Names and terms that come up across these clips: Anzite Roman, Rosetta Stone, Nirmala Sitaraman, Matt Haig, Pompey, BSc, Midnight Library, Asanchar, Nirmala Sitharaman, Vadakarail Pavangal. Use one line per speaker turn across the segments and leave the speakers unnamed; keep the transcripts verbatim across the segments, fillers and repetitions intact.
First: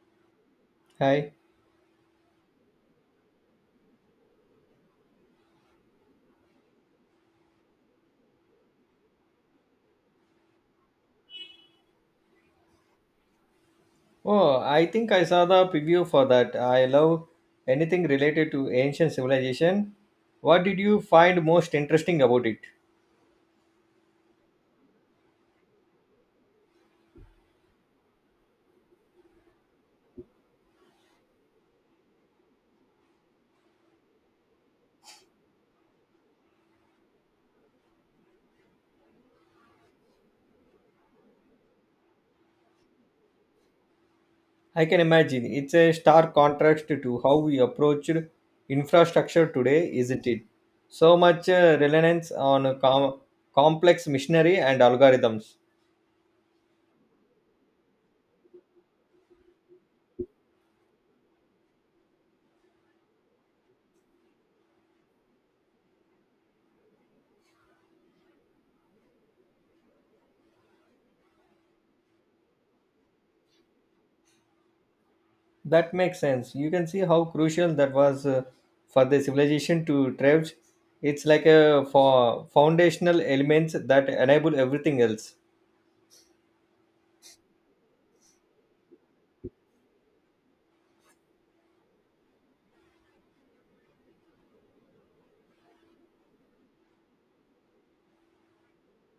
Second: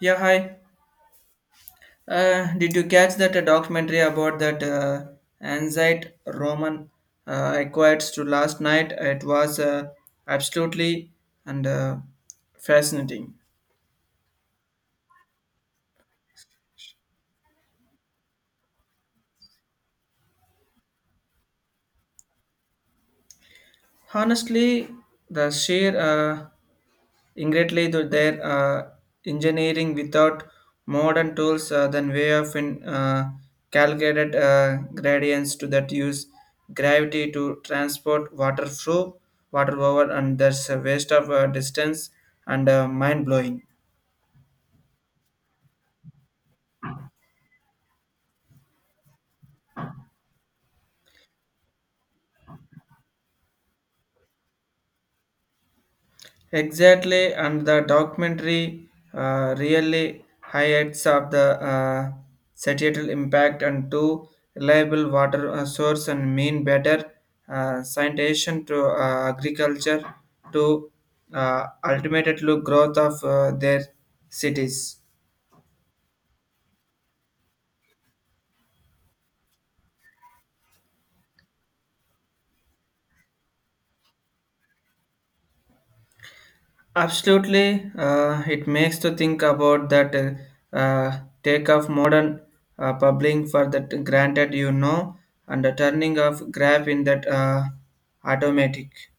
Yeah, hi.
Hi.
Uh, did you catch that uh, documentary about that uh, Anzite Roman uh, acquired to last night? It was uh, absolutely and uh, fascinating.
Oh, I think I saw the preview for that. I love anything related to ancient civilization. What did you find most interesting about it?
Honestly, the sheer uh, Ingrately, to their uh, engineering without modern tools uh, than way of in, uh, calculated uh, gradients to that use gravity to transport water through water over and there's a waste of uh, distance and uh, mind blowing.
I can imagine it's a stark contrast to how we approached infrastructure today, isn't it? So much uh, reliance on com- complex machinery and algorithms.
Exactly, and the documentary uh, really highlights of the uh, societal impact and two reliable water uh, source and mean better uh, sanitation to uh, agriculture to uh, ultimately growth of uh, their cities.
That makes sense. You can see how crucial that was uh, for the civilization to thrive. It's like a for foundational elements that enable everything else.
Absolutely, uh, it makes to think about that uh, uh, take of modern uh, publishing for that granted you know and the turning of grab in that uh, automatic.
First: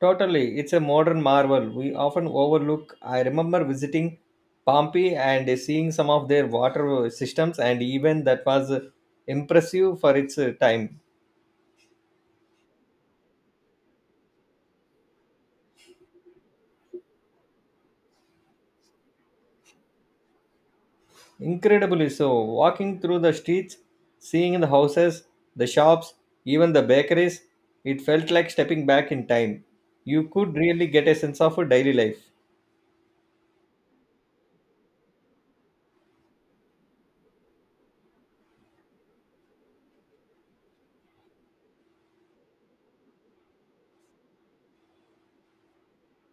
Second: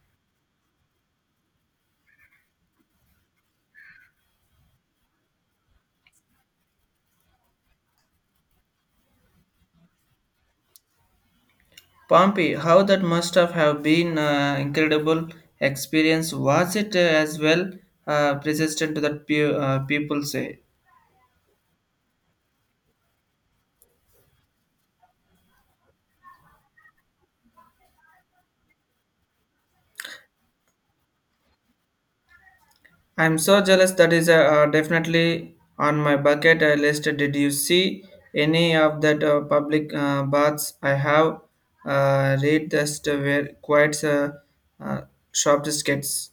Totally, it's a modern marvel we often overlook. I remember visiting Pompeii and seeing some of their water systems, and even that was uh, impressive for its uh, time.
Pompey, how that must have have been uh, incredible experience. Was it uh, as well uh, persistent to that pe- uh, people say?
Incredibly so, walking through the streets, seeing the houses, the shops, even the bakeries, it felt like stepping back in time. You could really get a sense of a daily life.
I'm so jealous. That is uh, uh, definitely on my bucket uh, list. Did you see any of that uh, public uh, baths? I have uh, read this to where quite uh, uh, shop skits.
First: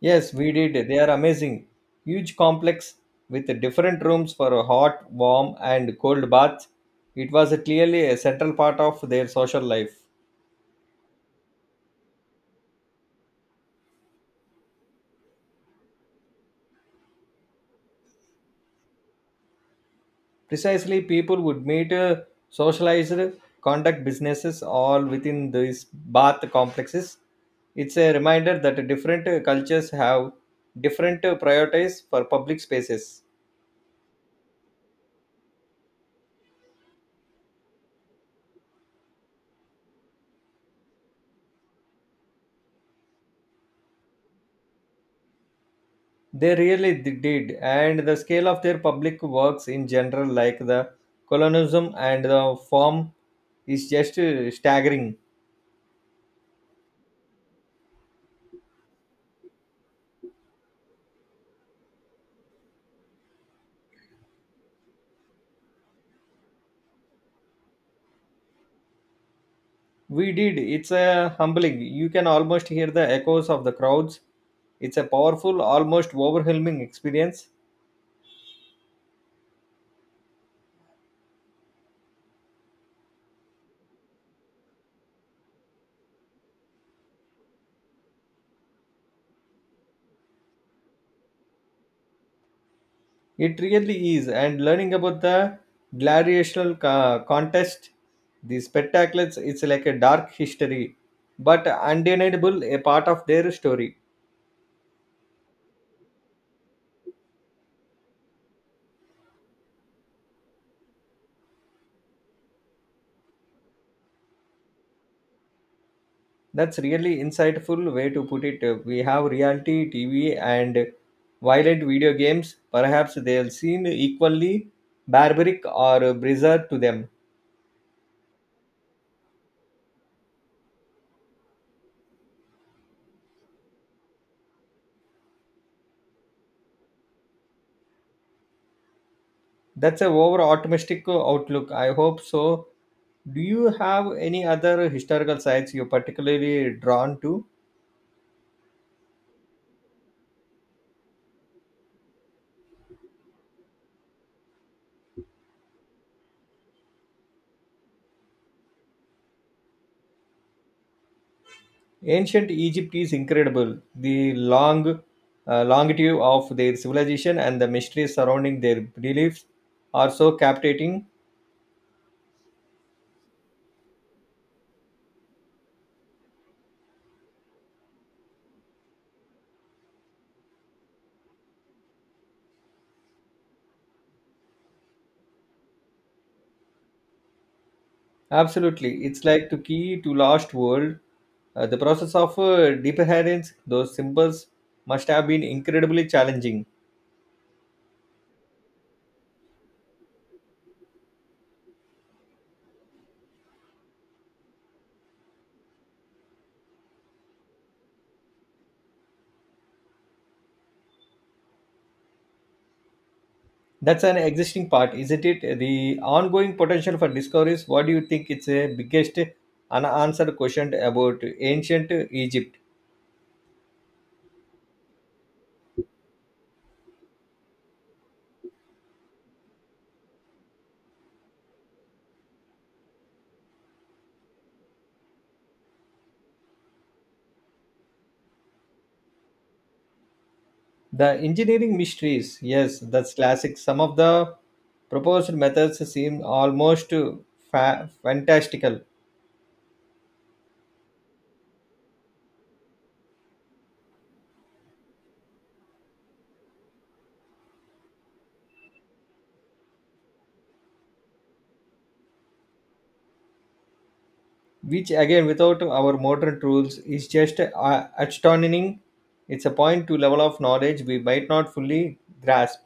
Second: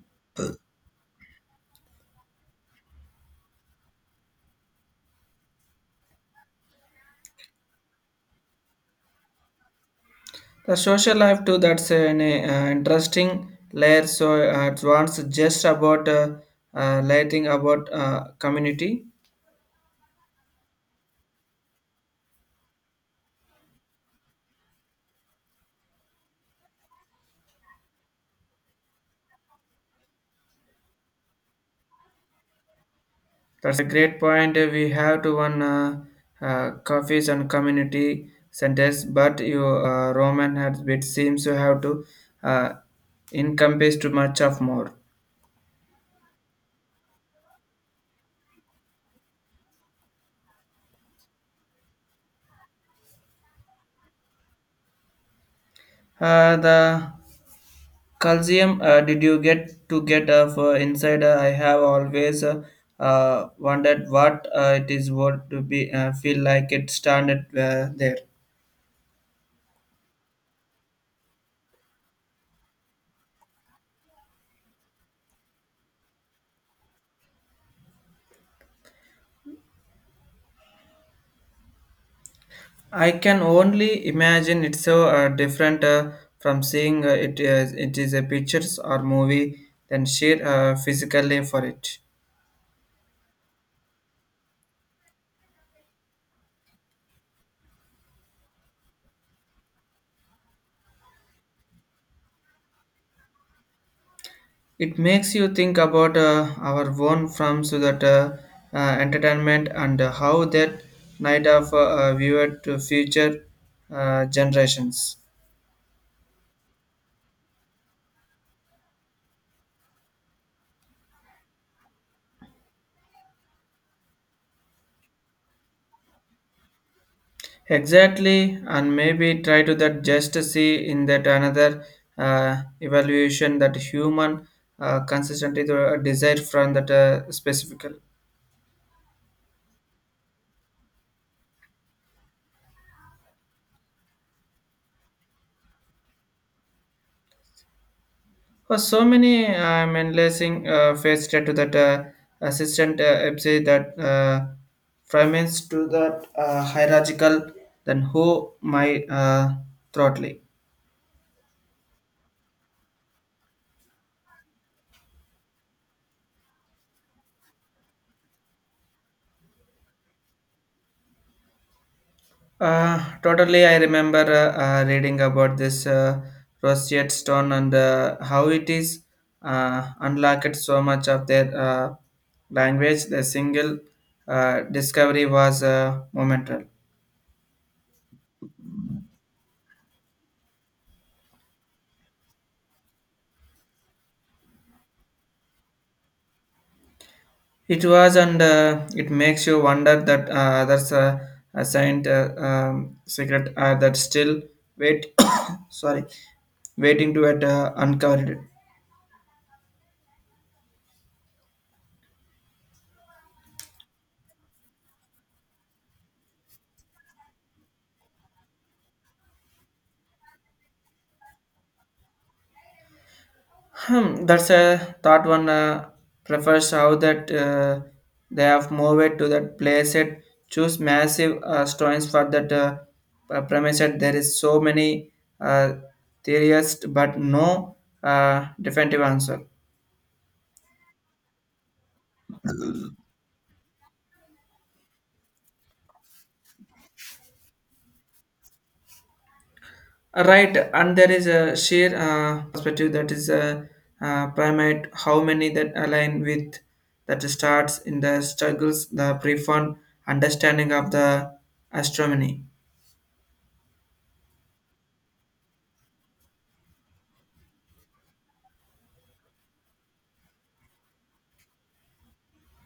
Yes, we did. They are amazing. Huge complex with different rooms for a hot, warm, and cold baths. It was clearly a central part of their social life.
The social life too. That's an uh, interesting layer. So uh, it wants just about uh, uh, lighting about uh, community.
Precisely, people would meet, uh, socialize, conduct businesses all within these bath complexes. It's a reminder that different uh, cultures have different uh, priorities for public spaces.
That's a great point. We have to one uh, uh, coffees and community centers, but your uh, Roman has it seems to have to uh, encompass too much of more.
They really d- did, and the scale of their public works in general, like the colonism and the form, is just uh, staggering.
Uh, the calcium. Uh, did you get to get of uh, inside? Uh, I have always uh, uh, wondered what uh, it is what to be uh, feel like it standard uh, there.
We did. It's a humbling. You can almost hear the echoes of the crowds. It's a powerful, almost overwhelming experience.
I can only imagine it's so uh, different uh, from seeing uh, it as it is a pictures or movie than share uh, physically for it.
It really is. And learning about the gladiatorial co- contest, the spectacles, it's like a dark history, but undeniable a part of their story.
It makes you think about uh, our own films so that uh, uh, entertainment and uh, how that night of uh, uh, viewer to future uh, generations.
That's really insightful way to put it. We have reality T V and violent video games. Perhaps they'll seem equally barbaric or bizarre to them.
Exactly, and maybe try to that just to see in that another uh, evaluation that human uh, consistently the desire from that uh, specific.
That's a over optimistic outlook. I hope so. Do you have any other historical sites you're particularly drawn to?
For so many, I'm analyzing uh, faced to that uh, assistant uh, M C that uh, ferments to that uh, hierarchical than who my uh, throttling.
Ancient Egypt is incredible. The long uh, longitude of their civilization and the mysteries surrounding their beliefs are so captivating.
Uh, totally, I remember uh, uh, reading about this uh, roseate stone and uh, how it is uh, unlocked so much of their uh, language. The single uh, discovery was uh, momental.
Absolutely, it's like the key to lost world. Uh, the process of uh, decoherence, those symbols must have been incredibly challenging.
It was, and uh, it makes you wonder that uh, others uh, assigned uh, um, secret uh, that still wait. Sorry, waiting to get uh, uncovered.
That's an existing part, isn't it? The ongoing potential for discoveries. What do you think? It's a biggest unanswered question about ancient Egypt.
Hmm, that's a thought one uh, refers how that uh, they have moved to that place it choose massive uh, stones for that uh, uh, premise that there is so many uh, theories but no uh, definitive answer.
The engineering mysteries, yes, that's classic. Some of the proposed methods seem almost fa- fantastical,
Uh, right, and there is a sheer uh, perspective that is a uh, uh, primate how many that align with that starts in the struggles the profound understanding of the astronomy.
which again, without our modern tools, is just uh, astonishing. It's a point to level of knowledge we might not fully grasp.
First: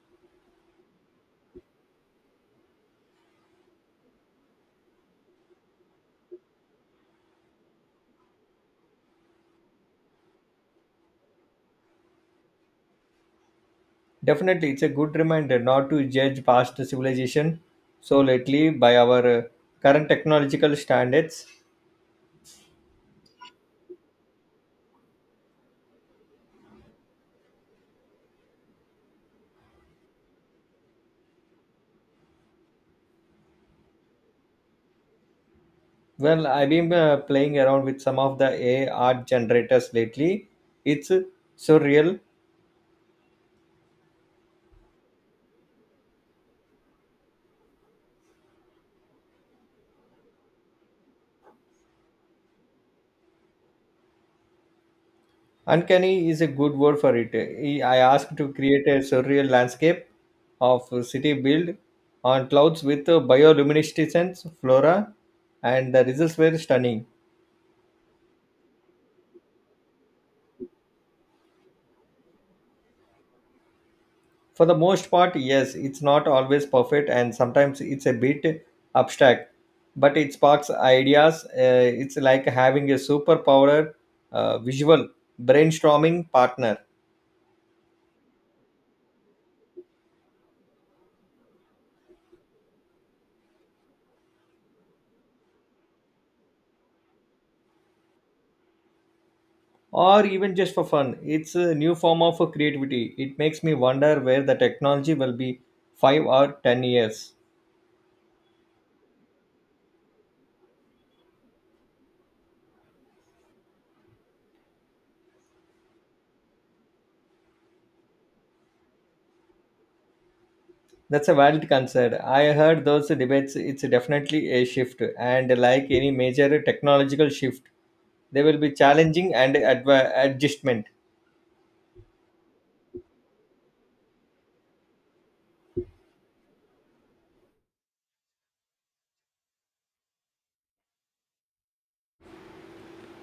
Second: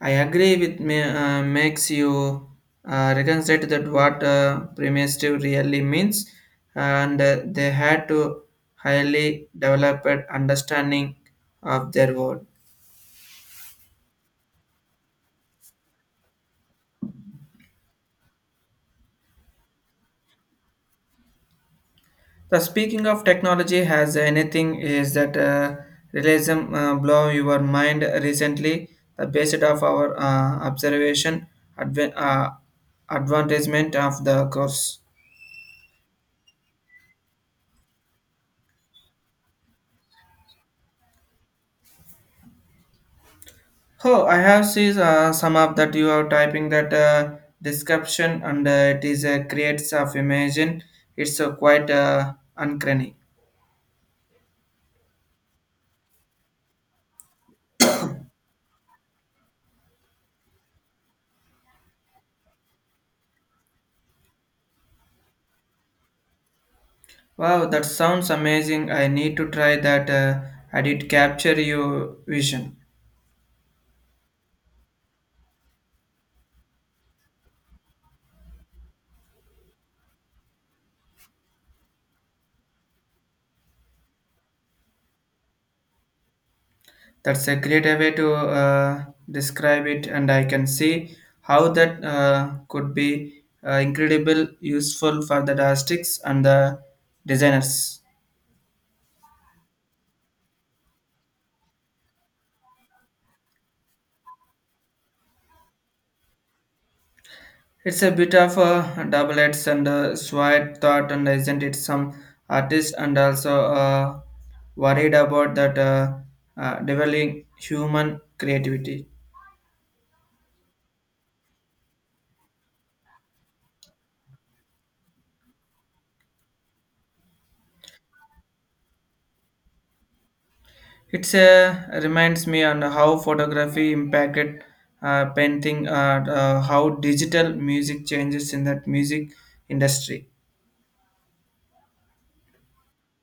I agree with me, uh, makes you uh, reconsider that what uh, primitive really means, and uh, they had to highly developed understanding of their world.
Definitely, it's a good reminder not to judge past civilization so lately by our uh, current technological standards.
The speaking of technology has anything is that uh, realism uh, blow your mind recently. The basis of our uh, observation adv- uh, advertisement of the course.
Well, I've been uh, playing around with some of the A I art generators lately. It's surreal.
Oh, I have seen uh, some of that you are typing that uh, description and uh, it is uh, creates of imagine. It's uh, quite uh, uncanny.
Uncanny is a good word for it. I asked to create a surreal landscape of a city built on clouds with bioluminescence flora, and the results were stunning.
Wow, that sounds amazing. I need to try that. Uh, I did capture your vision.
For the most part, yes, it's not always perfect and sometimes it's a bit abstract, but it sparks ideas. Uh, it's like having a superpower uh, visual brainstorming partner,
That's a great way to uh, describe it, and I can see how that uh, could be uh, incredible useful for the artists and the designers.
or even just for fun. It's a new form of creativity. It makes me wonder where the technology will be five or ten years.
It's a bit of a double-edged and a sword thought, and isn't it some artists and also uh, worried about that uh, uh, developing human creativity.
That's a valid concern. I heard those debates, it's definitely a shift, and like any major technological shift, there will be challenging and adva- adjustment.
It's a reminds me on how photography impacted uh, painting, uh, uh, how digital music changes in that music industry.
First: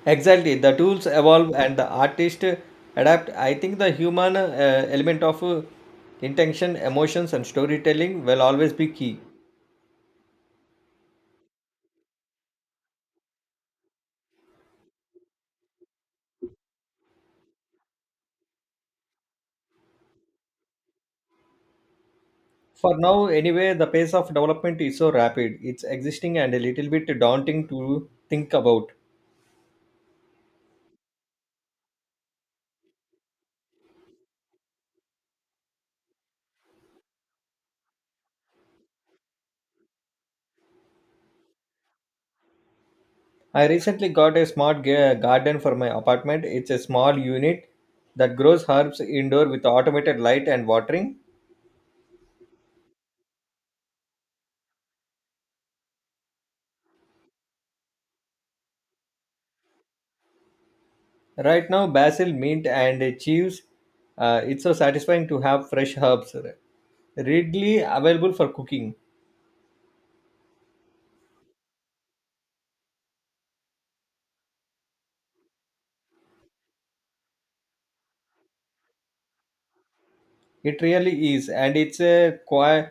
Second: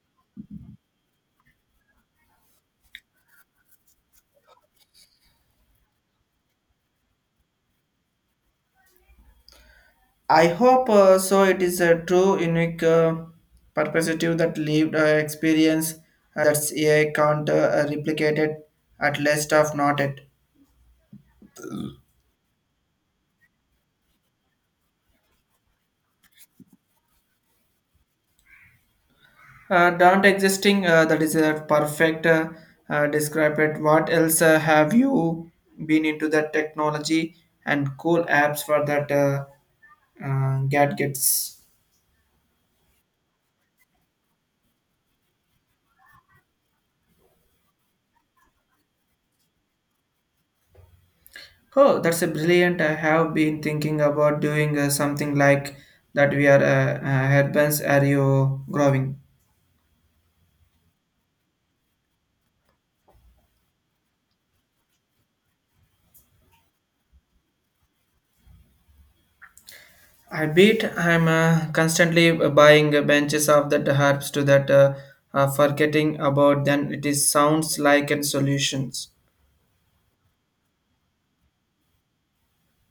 Exactly, the tools evolve and the artist adapt. I think the human uh, element of uh, intention, emotions, and storytelling will always be key.
I hope uh, so. It is a true, unique uh, perspective that lived uh, experience uh, that's a I can't uh, replicate it, at least of not it.
For now, anyway, the pace of development is so rapid, it's existing and a little bit daunting to think about.
Uh, don't existing, uh, that is a perfect uh, uh, describe it. What else uh, have you been into that technology and cool apps for that uh, uh, gadgets?
I recently got a smart ga- garden for my apartment. It's a small unit that grows herbs indoor with automated light and watering.
Oh, that's a brilliant. I have been thinking about doing uh, something like that. We are uh, uh, headbands. Are you growing?
Right now, basil, mint, and chives. Uh, it's so satisfying to have fresh herbs readily available for cooking.
I beat. I'm uh, constantly buying benches of that herbs to that uh, uh, forgetting about. Then it is sounds like and solutions.
It really is, and it's a quite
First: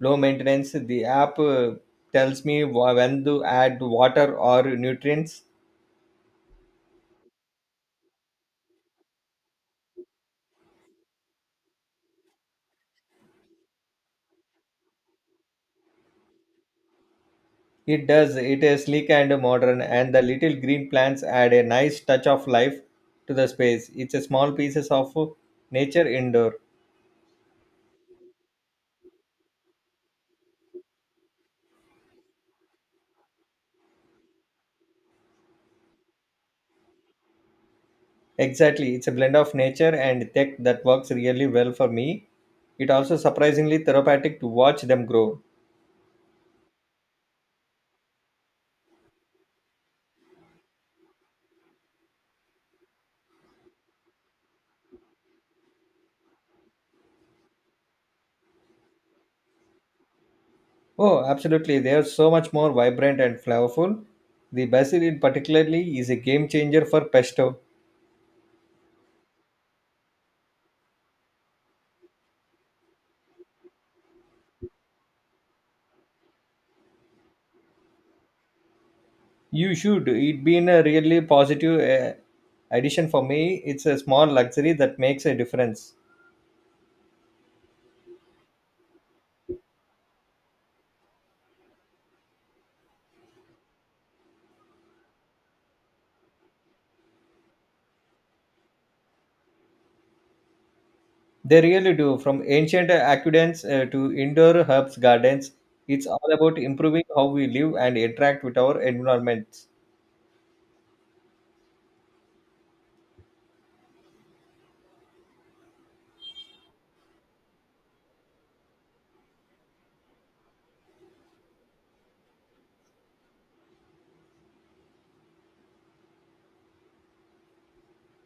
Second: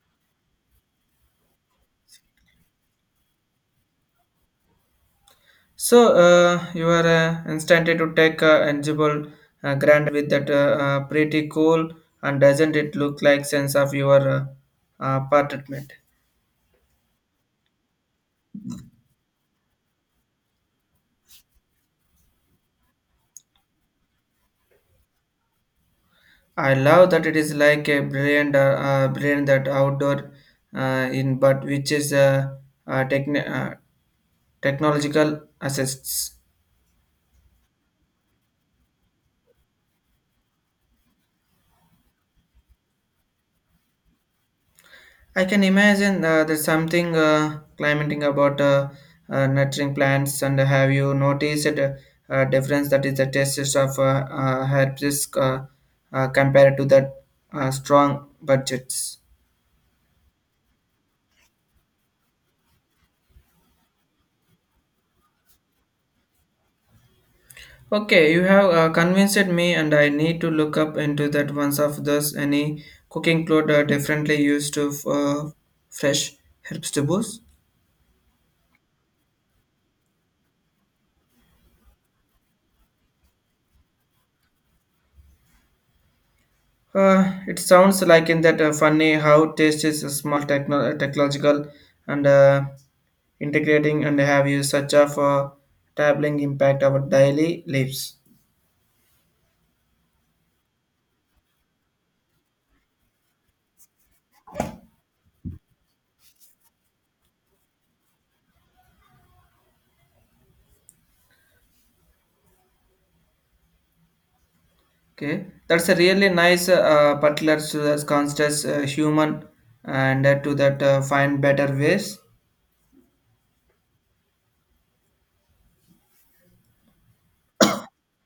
low maintenance. The app uh, tells me wh- when to add water or nutrients.
So uh, you are uh, instantly to take uh, eligible uh, grant with that uh, uh, pretty cool and doesn't it look like sense of your uh, uh, apartment?
It does. It is sleek and modern, and the little green plants add a nice touch of life to the space. It's a small pieces of nature indoor.
I love that it is like a brilliant, uh, uh, brilliant that outdoor uh, in but which is uh, uh, techn- uh, technological assists.
Exactly. It's a blend of nature and tech that works really well for me. It also surprisingly therapeutic to watch them grow.
I can imagine uh, there's something uh, climating about uh, uh, nurturing plants. And have you noticed a, a difference that is the taste of uh, uh, herbs uh, uh, compared to the uh, strong budgets?
Oh, absolutely. They are so much more vibrant and flavorful. The basil in particularly is a game changer for pesto.
Okay, you have uh, convinced me, and I need to look up into that once of those any cooking cloth uh, differently used to uh, fresh herbs to boost.
You should. It been a really positive uh, addition for me. It's a small luxury that makes a difference.
Uh, it sounds like in that uh, funny how taste is a small techno- uh, technological and uh, integrating and have you such of a traveling impact our daily lives.
They really do. From ancient aqueducts uh, to indoor herbs gardens, it's all about improving how we live and interact with our environments.
Okay, that's a really nice uh, particular to the conscious uh, human and uh, to that uh, find better ways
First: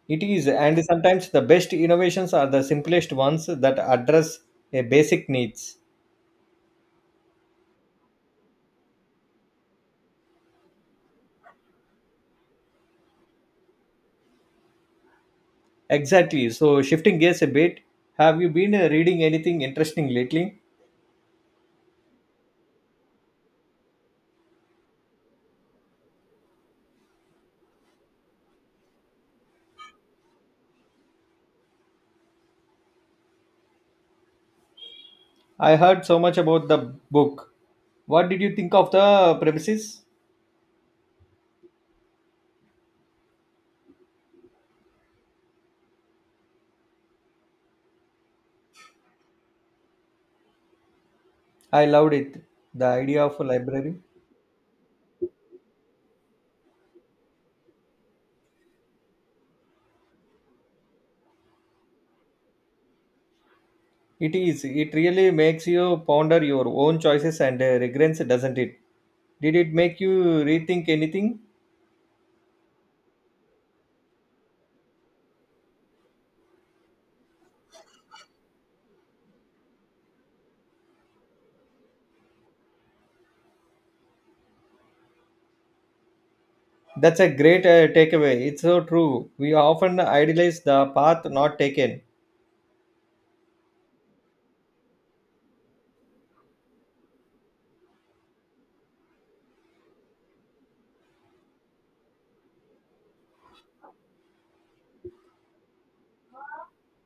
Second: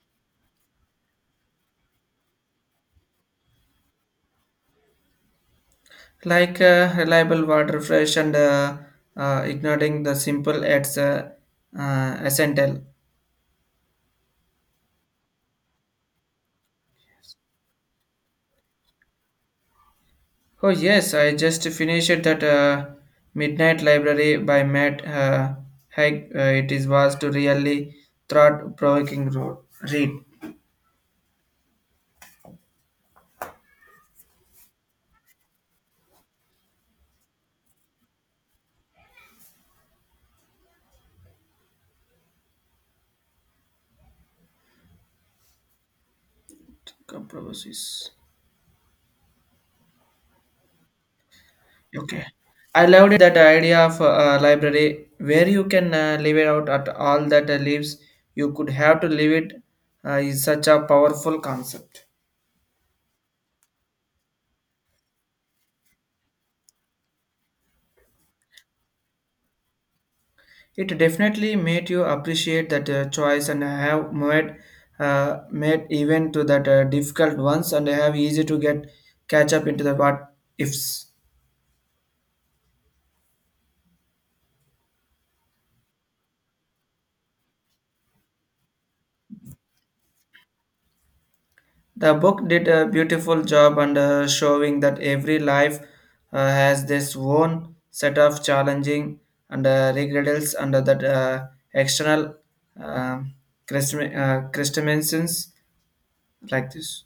It is, and sometimes the best innovations are the simplest ones that address a basic needs.
like uh, reliable water fresh and uh, uh, ignoring the simple it's uh, uh, essential.
Exactly. So, shifting gears a bit, have you been uh, reading anything interesting lately?
Oh yes, I just finished that uh, Midnight Library by Matt uh, Haig. Uh, it is was to really thought-provoking ro- read.
I heard so much about the book. What did you think of the premises?
Compromises.
I loved
Okay,
it.
I
The
loved it,
idea
that
of a
idea
library.
of a library where you can uh, leave it out at all that uh, leaves you could have to leave it uh, is such a powerful concept.
It is. It really makes you ponder your own choices and uh, regrets, doesn't it? Did it make you rethink
It
anything?
definitely made you appreciate that uh, choice and have made uh, made even to that uh, difficult ones and have easy to get catch up into the what ifs.
That's a great uh, takeaway. It's so true. We often idealize the path not taken.
The book did a beautiful job and uh, showing that every life uh, has this own set of challenging and uh, regrets and that uh, external uh, custom- uh, customizations like this.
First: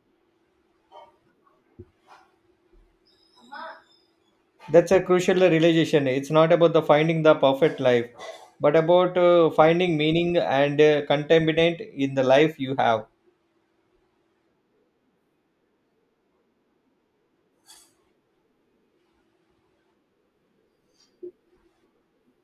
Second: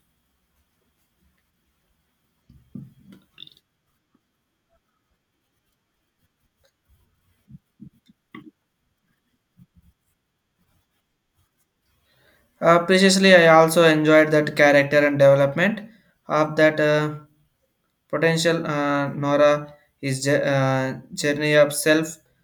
That's a crucial realization. It's not about the finding the perfect life, but about uh, finding meaning and uh, contentment in the life you
Uh,
have.
preciously, I also enjoyed that character and development of that uh, potential uh, Nora is uh, journey of self.